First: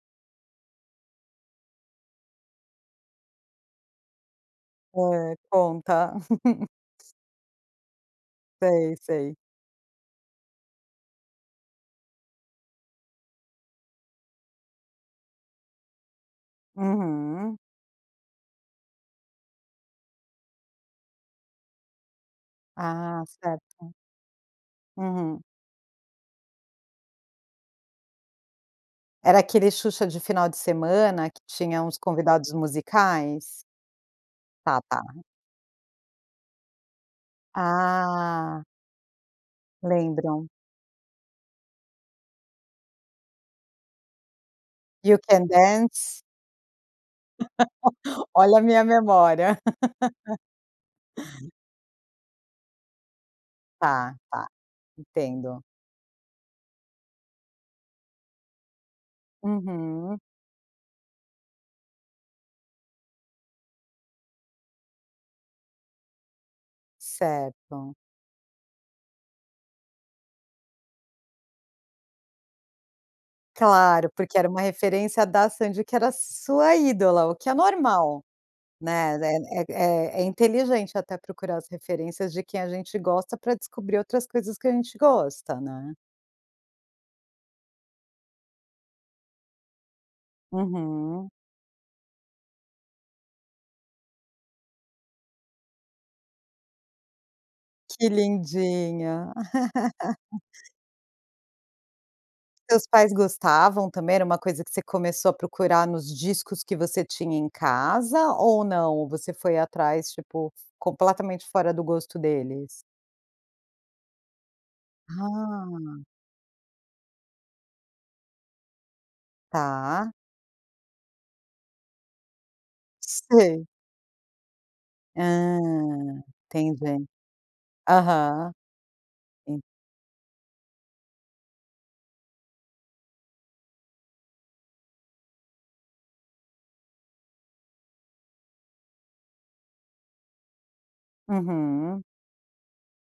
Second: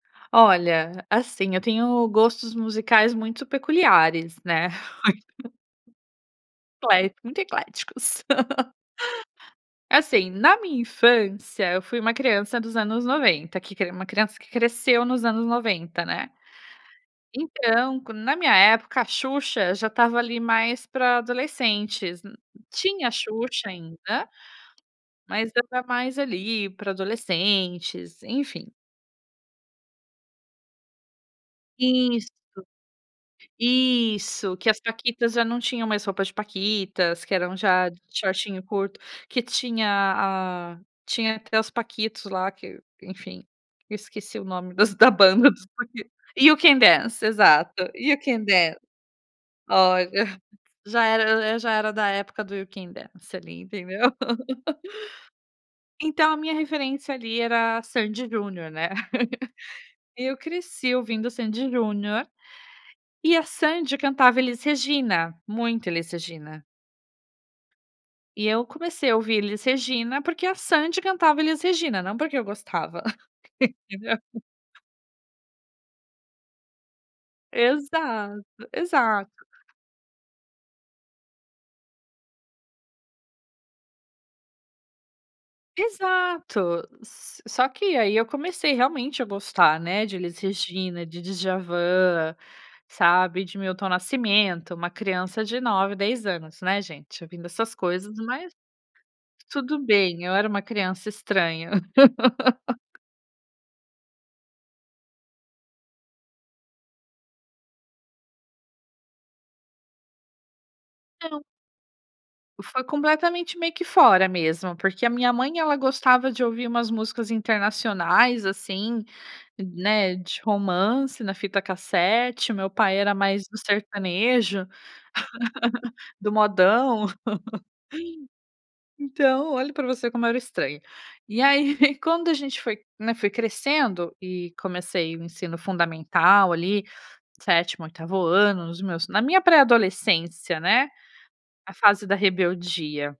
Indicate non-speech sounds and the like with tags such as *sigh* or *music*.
Olha, assim, eu tenho gostos musicais muito peculiares, né. É, *laughs* conta. *laughs* Ecléticos, muito ecléticos. Sei, sei. *laughs* Assim, na minha infância, eu fui uma criança dos anos 90, que cre uma criança cresceu nos anos 90, né. Uhum. Então com na minha época a Xuxa já estava ali mais para adolescentes, nu tinha a Ah, Xuxa certo. ainda, Uhum. mas já tá mais ali para adolescentes, enfim. Era aquele Xuxa de final de semana que tinha uns Isso, convidados musicais? isso, que as Tá, tá. Paquitas já não tinham mais roupas de paquitas, que eram já shortinho Ah. curto, que tinha Lembram. a tinha até os Paquitos lá que, enfim, esqueci o nome das da You Can banda dos Paquitos. Dance? You Can Dance. Exato, You *laughs* Can Olha a Dance. minha memória. Olha, *laughs* já era já era da época do You Can Dance ali, entendeu? Tá, tá, *laughs* entendo. Então a minha referência ali era a Sandy& Junior, né, *laughs* Uhum. eu cresci ouvindo Sandy& Junior, e a Sandy cantava Elis Regina, muito Elis Regina. Certo. E eu comecei a ouvir Elis Regina porque a Sandy cantava Elis Regina, não porque eu gostava. Claro, Entendeu? porque era uma referência da Sandy que era sua ídola o que é normal, Exato, né, exato. é é é inteligente até procurar as referências de quem a gente gosta para descobrir outras coisas que a gente gosta, né. Exato, só que aí eu comecei realmente a gostar, né, de Elis Regina, de Uhum. Djavan, sabe, e de Milton Nascimento, uma criança de 9, 10 anos, né, gente, ouvindo essas Que coisas mas, lindinha. tudo bem, eu *laughs* era uma criança estranha. *laughs* Seus pais gostavam também? Era uma coisa que você começou a procurar nos discos que você tinha em casa ou não, ou você foi atrás tipo, Não. completamente fora do gosto E deles? foi completamente meio que fora mesmo, porque a minha mãe ela Ah. gostava de ouvir umas músicas internacionais, assim, Tá. né, de romance na fita cassete, meu pai era mais do Sei. sertanejo, Ah, *laughs* do modão. entendi. Aham. *laughs* Então, olha para você como era o estranho. E aí *giggles* quando a gente foi, né, foi crescendo, e comecei o ensino fundamental ali, 7º, 8º ano, nos meus, na minha pré-adolescência, né. A Uhum. fase da rebeldia.